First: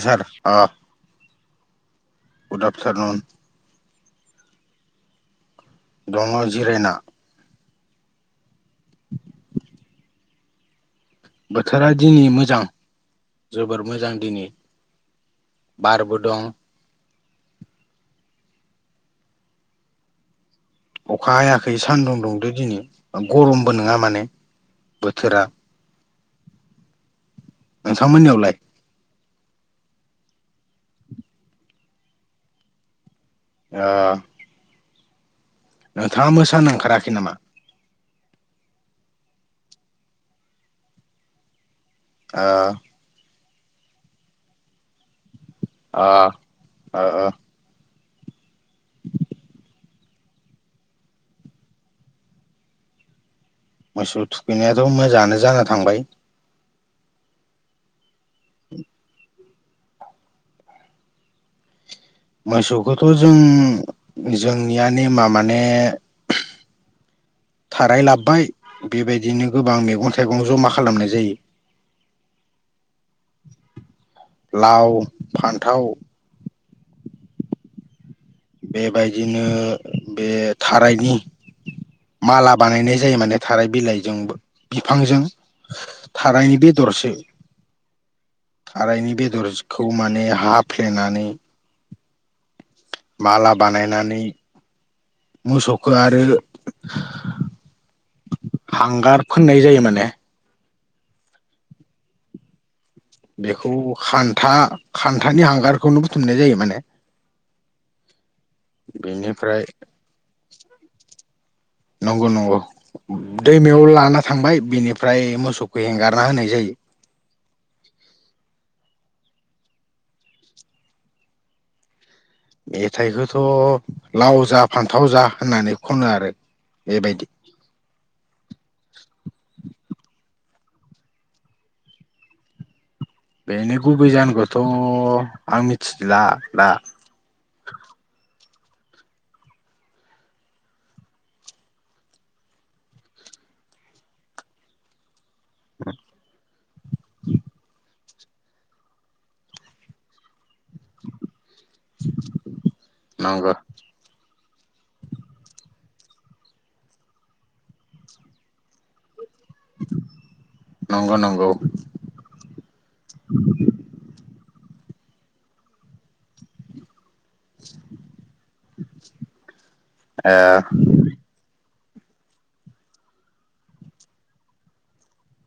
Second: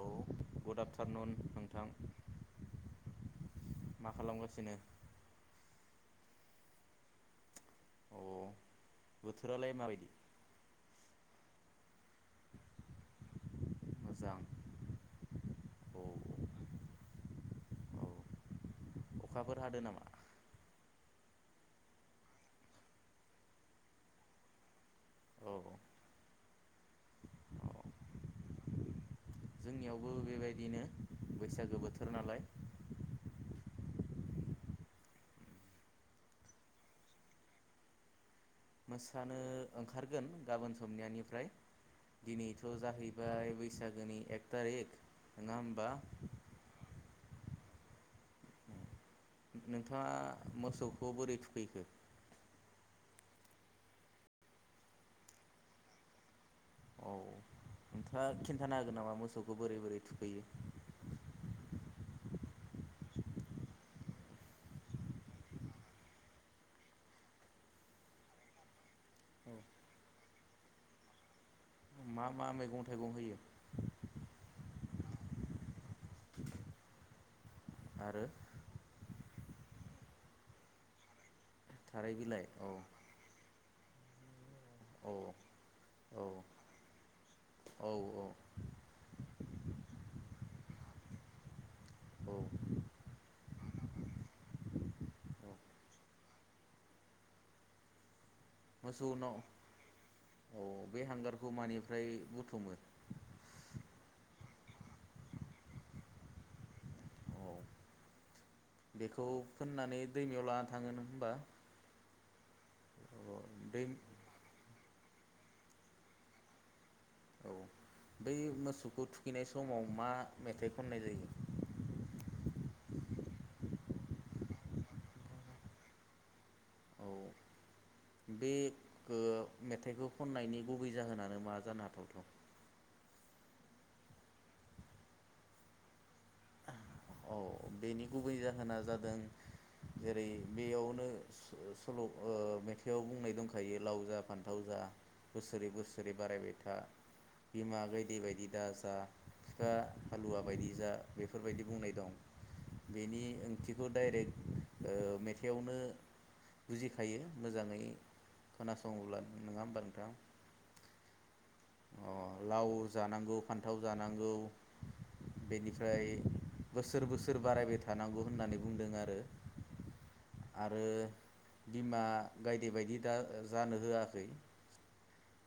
औ ह good afternoon नोंथां गुड आफ्टारन। मा खालामगासिनो? दंङ' जिरना। अ बोथोरालाय माबायदि? बोथोरा दिनै मोजां जोबोर मोजां दिनै औ बारबो दं। औ अखाफोर हादों नामा? अखा हायाखै सान्दुं दुंदो दिनै गरमबो नङा माने बोथोरा औ औ नोंथांमोननियावलाय जोंनियावबो बेबायदिनो बैसागो बोथोर नालाय [unintelligible] आ नोंथाङा मोसानो ओंखाराखै नामा मोसानो ओंखारगोन गाबोन समनियानिफ्राय ओ दिनैथ' जाहैबाय बैसागोनि एक तारिख अ अ अ नोंथाङा मोसौखौ बोरै थुखैखो मोसौ थुखैनायाथ' मोजाङानो जाना थांबाय औ नोंथाङा खिन्थानो हागोन नामा मोसौखौ बोरै बोरै थुखैयो मोसौखौथ' जों जोंनिया नेमा माने थाराय लाबबाय बेबायदिनो गोबां मेगं थाइगं गं जमा खालामनाय जायो मा मा मैगं थाइगं होयो लाव फान्थाव आरो बेबायदिनो बे थारायनि थाराय बिलाइ माला औ बानायनाय जायो माने थाराय बिलाइजोंबो औ बिफांजों औ थारायनि बेदरसो औ थारायनि बेदरखौ माने हाब फ्लेनानै औ माला बानायनानै मोसौखौ आरो हांगार मोसौनाव फोननाय जायो माने औ बे हांगारखौ मानिफ्राय बुथुमो बेखौ खान्था खान्थानि हांगारखौनो बुथुमनाय जायो माने औ बेखौ बेनिफ्राय फोननानै दैमायाव लाना थाङो नों होमबा नंगौ नंगौ अ दै दैमायाव लाना थांबाय बेनिफ्राय फ्राय मोसौखौ हेंगारना होनाय जायो औ बै मोसौखौ थुखैनाय समाव मा मेथाइ खननाय जायो मेथाइखौथ' लाव जा फान्थाव जा होननानै खनो आरो औ बेबायदि बे ओ मेथाइखौ खननायनि गुबै जाहोनानो मा जानो हाथावथाव बेनो गुबै जाहानोखौथ' आं मिथिला दा औ बेनि गुबै जाहोना जादों जेरै बेयावनो स सल' ओ मेथाइआव बुंनाय दंखायो लाव जा फान्थाव जा बोसोरै बोसोरै बारायबाय था बिमा गाय दे बायदि दा जा बिफा हालुवा बायदि जा बेफोर बुंनाय दं बेनि नंगौ ओंथिखौ डाइरेक्ट ओ मेथायावनो बुजिखायो मोजाङै खोनासङोब्ला नङा होमबा नोंथां नंगौ नंगौ अ लाव जानांगौ फान्थाव जानांगौ। बेनिफ्राय बोसोर बोसोर बारायबाय थानांगौ होननानै बुंदों आरो। ओ। आरो बिमा गायदे बायदि दा जानो होआखै।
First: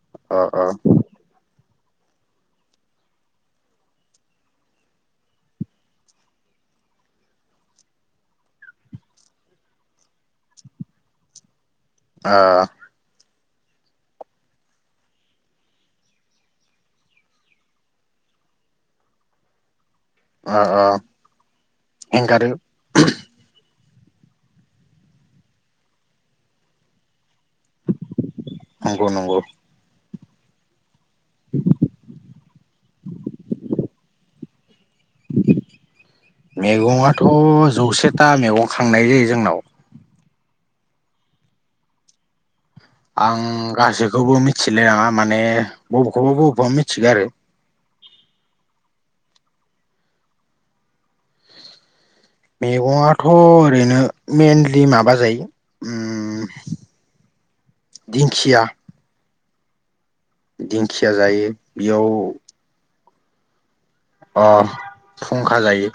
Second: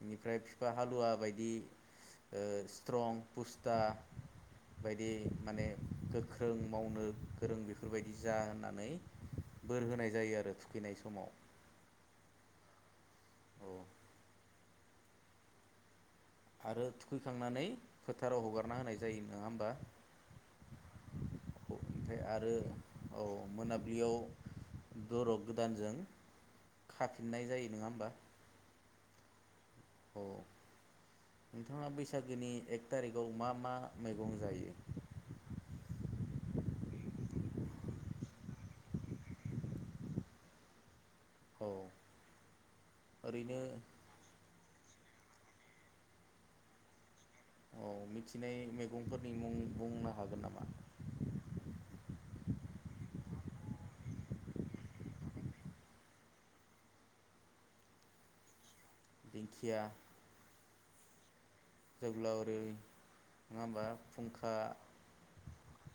बेनिफ्राय अ अ बिफा हालुवा बायदि स्ट्रं पुस्ता बायदि माने। गोख्रों मावनो गोरों बेफोरबायदि जा होननानै बोर होनाय जायो आरो थुखैनाय समाव। आ। औ आरो थुखैखांनानै फोथाराव हगारना होनाय जायो नोङा होमबा। आ एंगारो दुब्लियाव दरग गोदानजों खाफ फिन्नाय जायो नङा होमबा? नंगौ नंगौ औ। नोंथाङा बैसागोनि एक थारिखआव मा मा मैगं जायो? मैगंङाथ' जौसेता मैगं खांनाय जायो जोंनाव। औ। ओरैनो आं गासैखौबो मिथिलाय लाङा। माने बबेखौबा बबेखौबा मिथिगो आरो। औ मिथिनाय मैगंफोरनि मुं बुंनो हागोन नामा? मैगङाथ' ओरैनो मेनलि माबा जायो दिंखिया। दिंखिया। दिंखिया जायो। बेयाव जेब्ला ओरै नोङा ओमबा। अ फुंखा जायो,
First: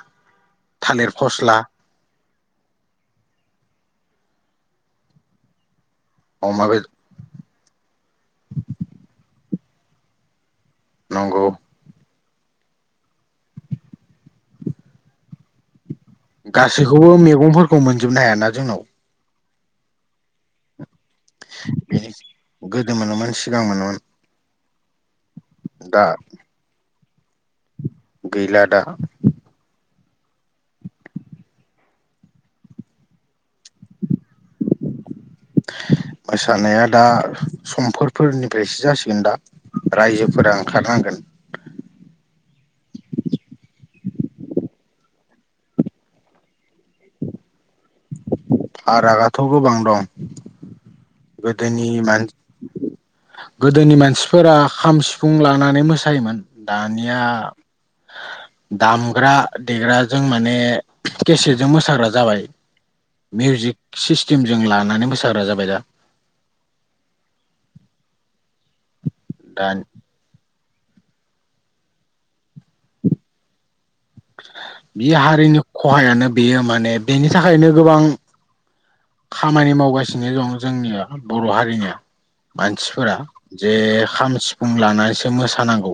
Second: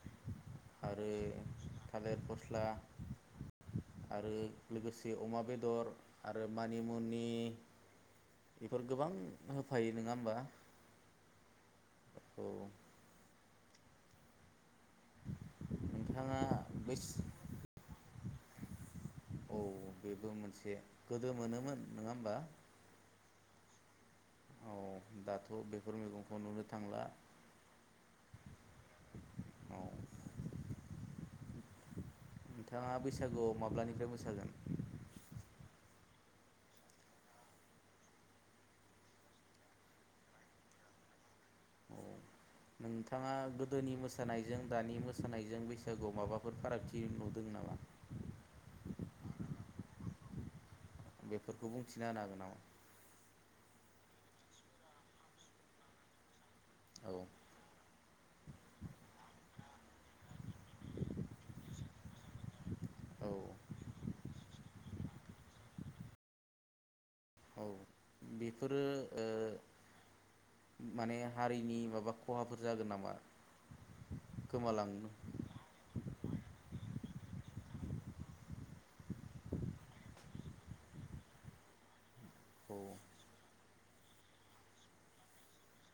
थालिर फस्ला स्ला आरो लोगोसे अमा बेदर आरो अमा बेदर मानिमुनि बेफोर गोबां। होफायो नोङा ओमबा। नंगौ। औ। [inaudible] बेस गासैखौबो मैगंफोरखौ मोन जोबनो हायाना जोंनाव। औ बेबो मोनसे गोदो मोनोमोन नोङा होमबा। मोजां मोनोमोन। औ दा बेफोर दा मैगंखौ नुनो थांला। गैला दा। औ नोंथाङा बैसागुआव माब्लानिफ्राय मोसागोन? मोसानाया दा समफोरफोरनिफ्रायसो जासिगोन दा रायजोफोरा ओंखारनांगोन। औ नोंथाङा गोदोनि मोसानायजों दानि मोसानायजों बैसागुआव माबाफोर फारागथि दि नुदों नामा? फारागआथ गोबां दं। बेफोरखौ गोदोनि बुंथिना होनो मान हागोन नामा? गोदोनि मानसिफोरा खाम सिफुं लानानै मोसायोमोन। दानिया औ दामग्रा देग्रा जों माने केसेटजों मोसाग्रा जाबाय। औ मिउजिक सिस्टेमजों लानानै मोसा साग्रा जाबाय दा। औ बेफोरो [unintelligible] माने हारिनि माबा खहाफोर जागोन नामा बे गोमालांनो हारिनि खहायानो बेयो माने बेनि थाखायनो गोबां खामानि मावगासिनो दं जोंनिया बर' हारिनिया औ मानसिफोरा। जे खाम सिफुं लानानैसो मोसानांगौ।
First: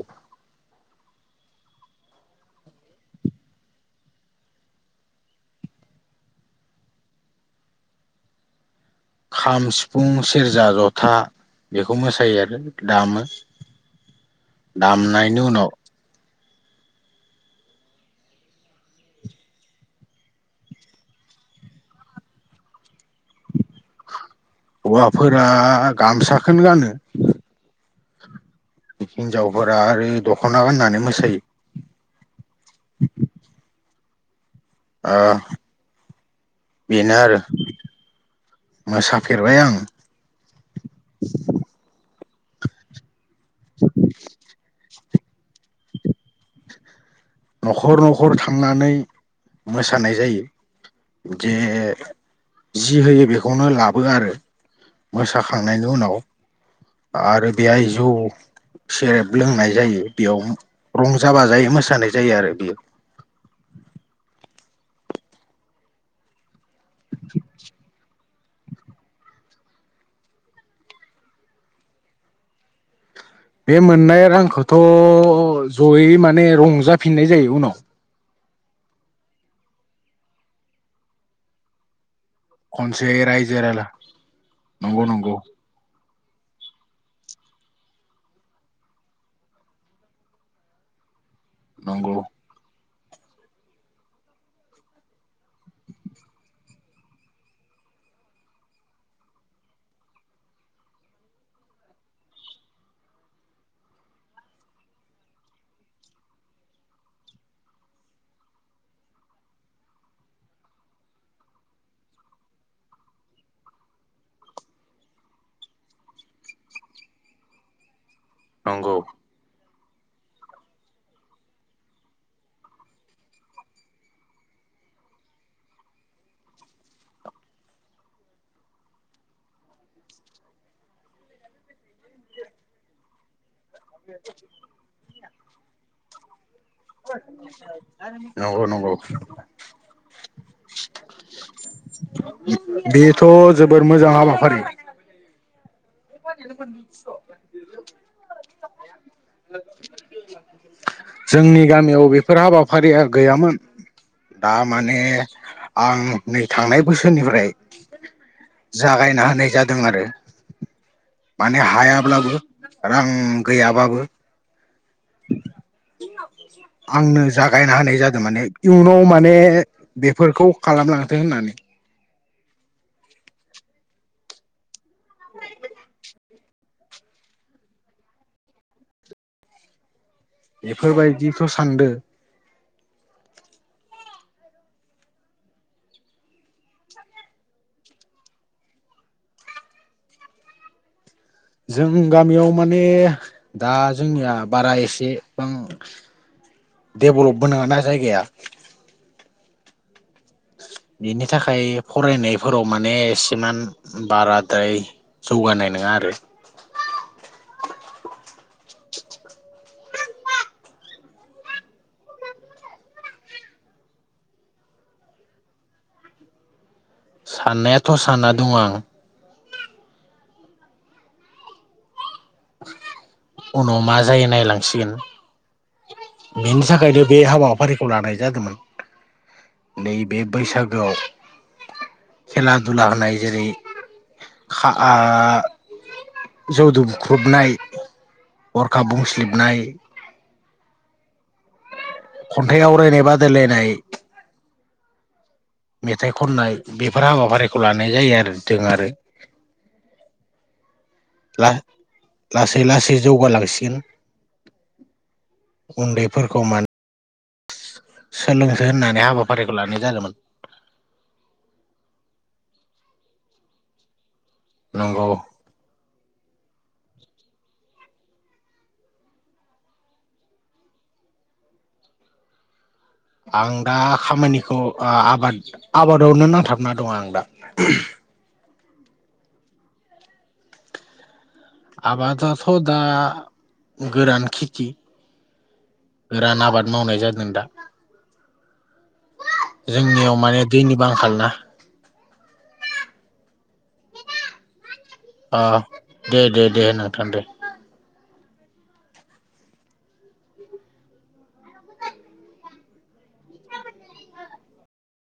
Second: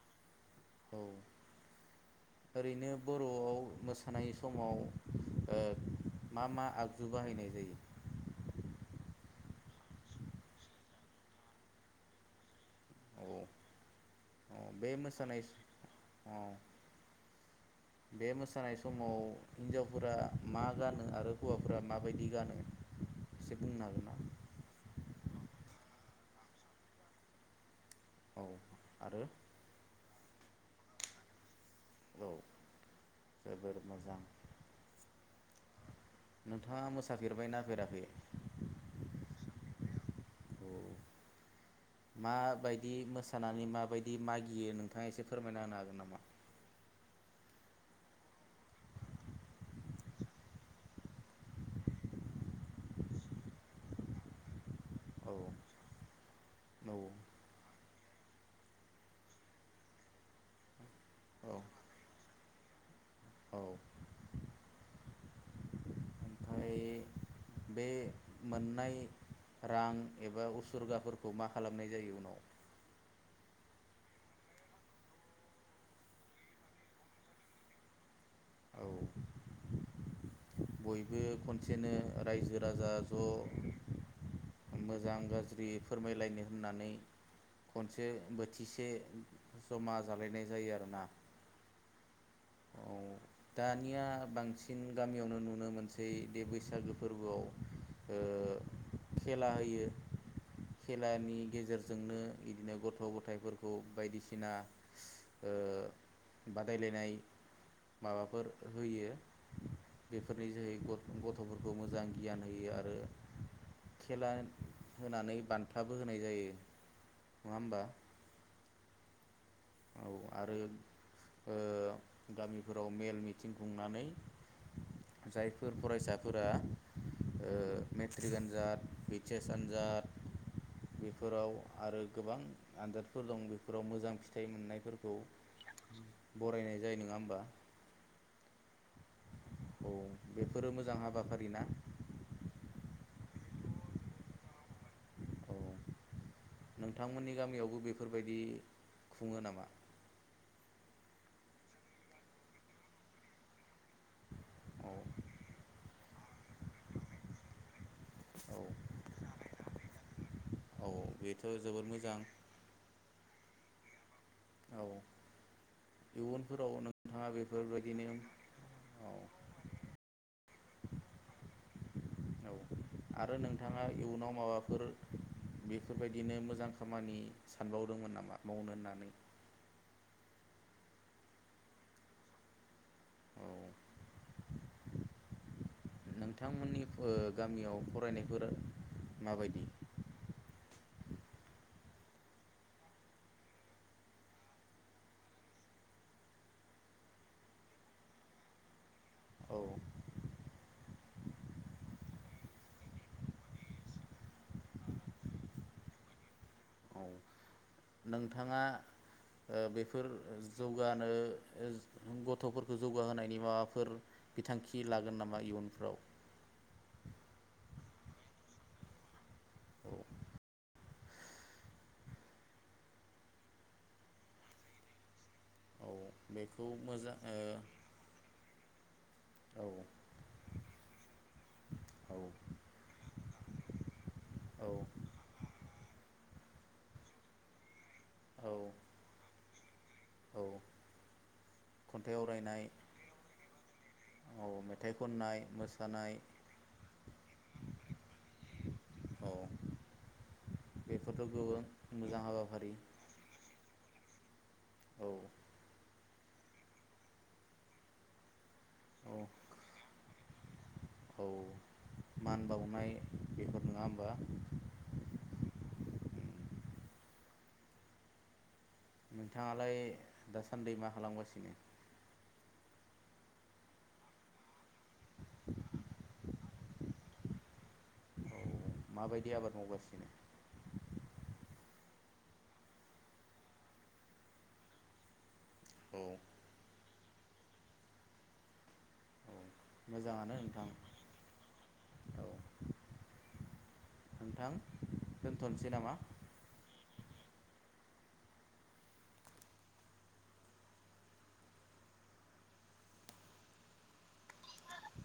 औ ओरैनो बर'आव मोसानाय समाव ओ मा मा आगजु बाहायनाय जायो? खाम सिफुं सेरजा जथा बेखौ मोसायो आरो दामो औ औ बे मोसानाय दामनायनि उनाव अ बे मोसानाय समाव हिनजावफोरा मा गानो आरो हौवाफोरा माबायदि गानो एसे बुंनो हागोन ना? हौवाफोरा गामसाखौनो गानो। औ आरो हिनजावफोरा आरो दख'ना गाननानै मोसायो। औ जोबोर मोजां। ओ नोंथाङा बेनो आरो मोसाफेरबायना फेराखै मोसाफेरबाय आं। औ माबायदि मोस सानानै माबायदि मागियो नों थाङा एसे फोरमायना होनो हागोन नामा? न'खर न'खर थांनानै मोसानाय जायो जे जि होयो बेखौनो लाबो आरो औ मोसाखांनायनि उनाव औ आरो बे जौ सेरेब लोंनाय जायो बेयाव रंजाबा औ जायो मोसानाय। जायो आरो बेयो। औ। ओमफ्राय बे मोननाय रां एबा उसुरगाफोरखौ मा खालामनाय जायो उनाव? बे मोननाय रांखौथ' जयै माने रंजाफिननाय जायो उनाव। औ। बयबो खनसेनो रायजो राजा खनसे रायजो रायला ज' नंगौ मोजां नंगौ गाज्रि फोरमायलायनो होननानै खनसे बोथिसे जमा जालायनाय जायो आरोना। नंगौ। औ दानिया बांसिन गामियावनो नुनो मोनसै बे बैसागो फोर्बोआव ओ खेला होयो। खेलानि गेजेरजोंनो बिदिनो गथ' गथाइफोरखौ बायदिसिना ओ बादायलायनाय माबाफोर होयो बेफोरनि जोहै गथ'फोरखौ मोजां गियान होयो आरो खेला होनानै बान्थाबो होनाय जायो। नङा होमबा? नंगौ। औ आरो ओ गामिफोराव मेल मिथिं खुंनानै जायफोर फरायसाफोरा ओ मेट्रिक आनजाद एच एस आनजाद बेफोराव आरो गोबां आनजादफोर दं बेफोराव मोजां मोननायफोरखौ बरायनाय जायो नङा होमबा नंगौ नंगौ। औ बेफोरो मोजां हाबाफारि ना बेथ' जोबोर मोजां हाबाफारि। औ नोंथांमोननि गामियावबो बेफोरबायदि खुङो नामा? जोंनि गामियाव बेफोर हाबाफारिया गैयामोन। दा औ माने आं नै थांनाय बोसोरनिफ्राय औ जागायना होनाय जादों आरो। औ बेथ' माने जोबोर मोजां हायाब्लाबो ओं गैयाबाबो औ इयुनफोराव आंनो नोंथाङा जागायना होनाय बेफोरबायदिनो जादों माने इयुनाव औ माने बेफोरखौ खालामलांथो होननानै। औ आरो नोंथाङा इयुनाव माबाफोर बेफोरबायदिनो मोजां खामानि सानबावदोंमोन नामा मावनो होननानै? बेफोरबायदिथ' सानदो। औ नोंथांमोननि गामियाव फरायनायफोरा माबायदि? जों गामियाव माने दा जोंनिया बारा एसेबां देभलबबो नाङाना जायगाया। औ। बेनि थाखाय फरायनायफोराव माने सिमान बाराद्राय जौगानाय नोङा आरो। औ नोंथाङा ओ बेफोर जौगानो गथ'फोरखौ जौगाहोनायनि माबाफोर बिथांखि लागोन नामा इयुनफ्राव? साननायाथ' सानना दं आं। औ। उनाव मा जायो नायलांसिगोन। औ बेनि बेखौ थाखायनो मोजां बे हाबाफारिखौ लानाय जादोंमोन ओ नैबे बैसागोआव औ खेला दुला होनाय जेरै औ खा आ जौ दुख्रुबनाय औ अरखा बुंसलिबनाय औ खन्थाइ आवरायनाय बादायलायनाय [inaudible] औ मेथाइ खननाय मेथाइ मोसानाय खननाय बेफोर हाबाफारिखौ लानाय जायो आरो जों आरो औ बेफोरथ' ला गोबां मोजां लासै हाबाफारि लासै जौगालांसिगोन औ उन्दै फोरखौ मान सोलों होननानै औ हाबाफारिखौ लानाय जादोंमोन औ मान बावनाय बेफोर नङा होमबा नंगौ नोंथाङालाय दासान्दि मा खालामगासिनो आं दा खामानिखौ ओ आबाद आबादावनो नांथाबना दं आं दा औ माबायदि आबाद मावगासिनो आबादाथ' दा गोरान खेथि औ गोरान आबाद मावनाय जा दों दा औ जोंनियाव मोजाङानो माने नोंथां दैनिबो आंखाल ना औ नोंथां अ दोनथ'नोसै नामा दे दे दे नो थान्दै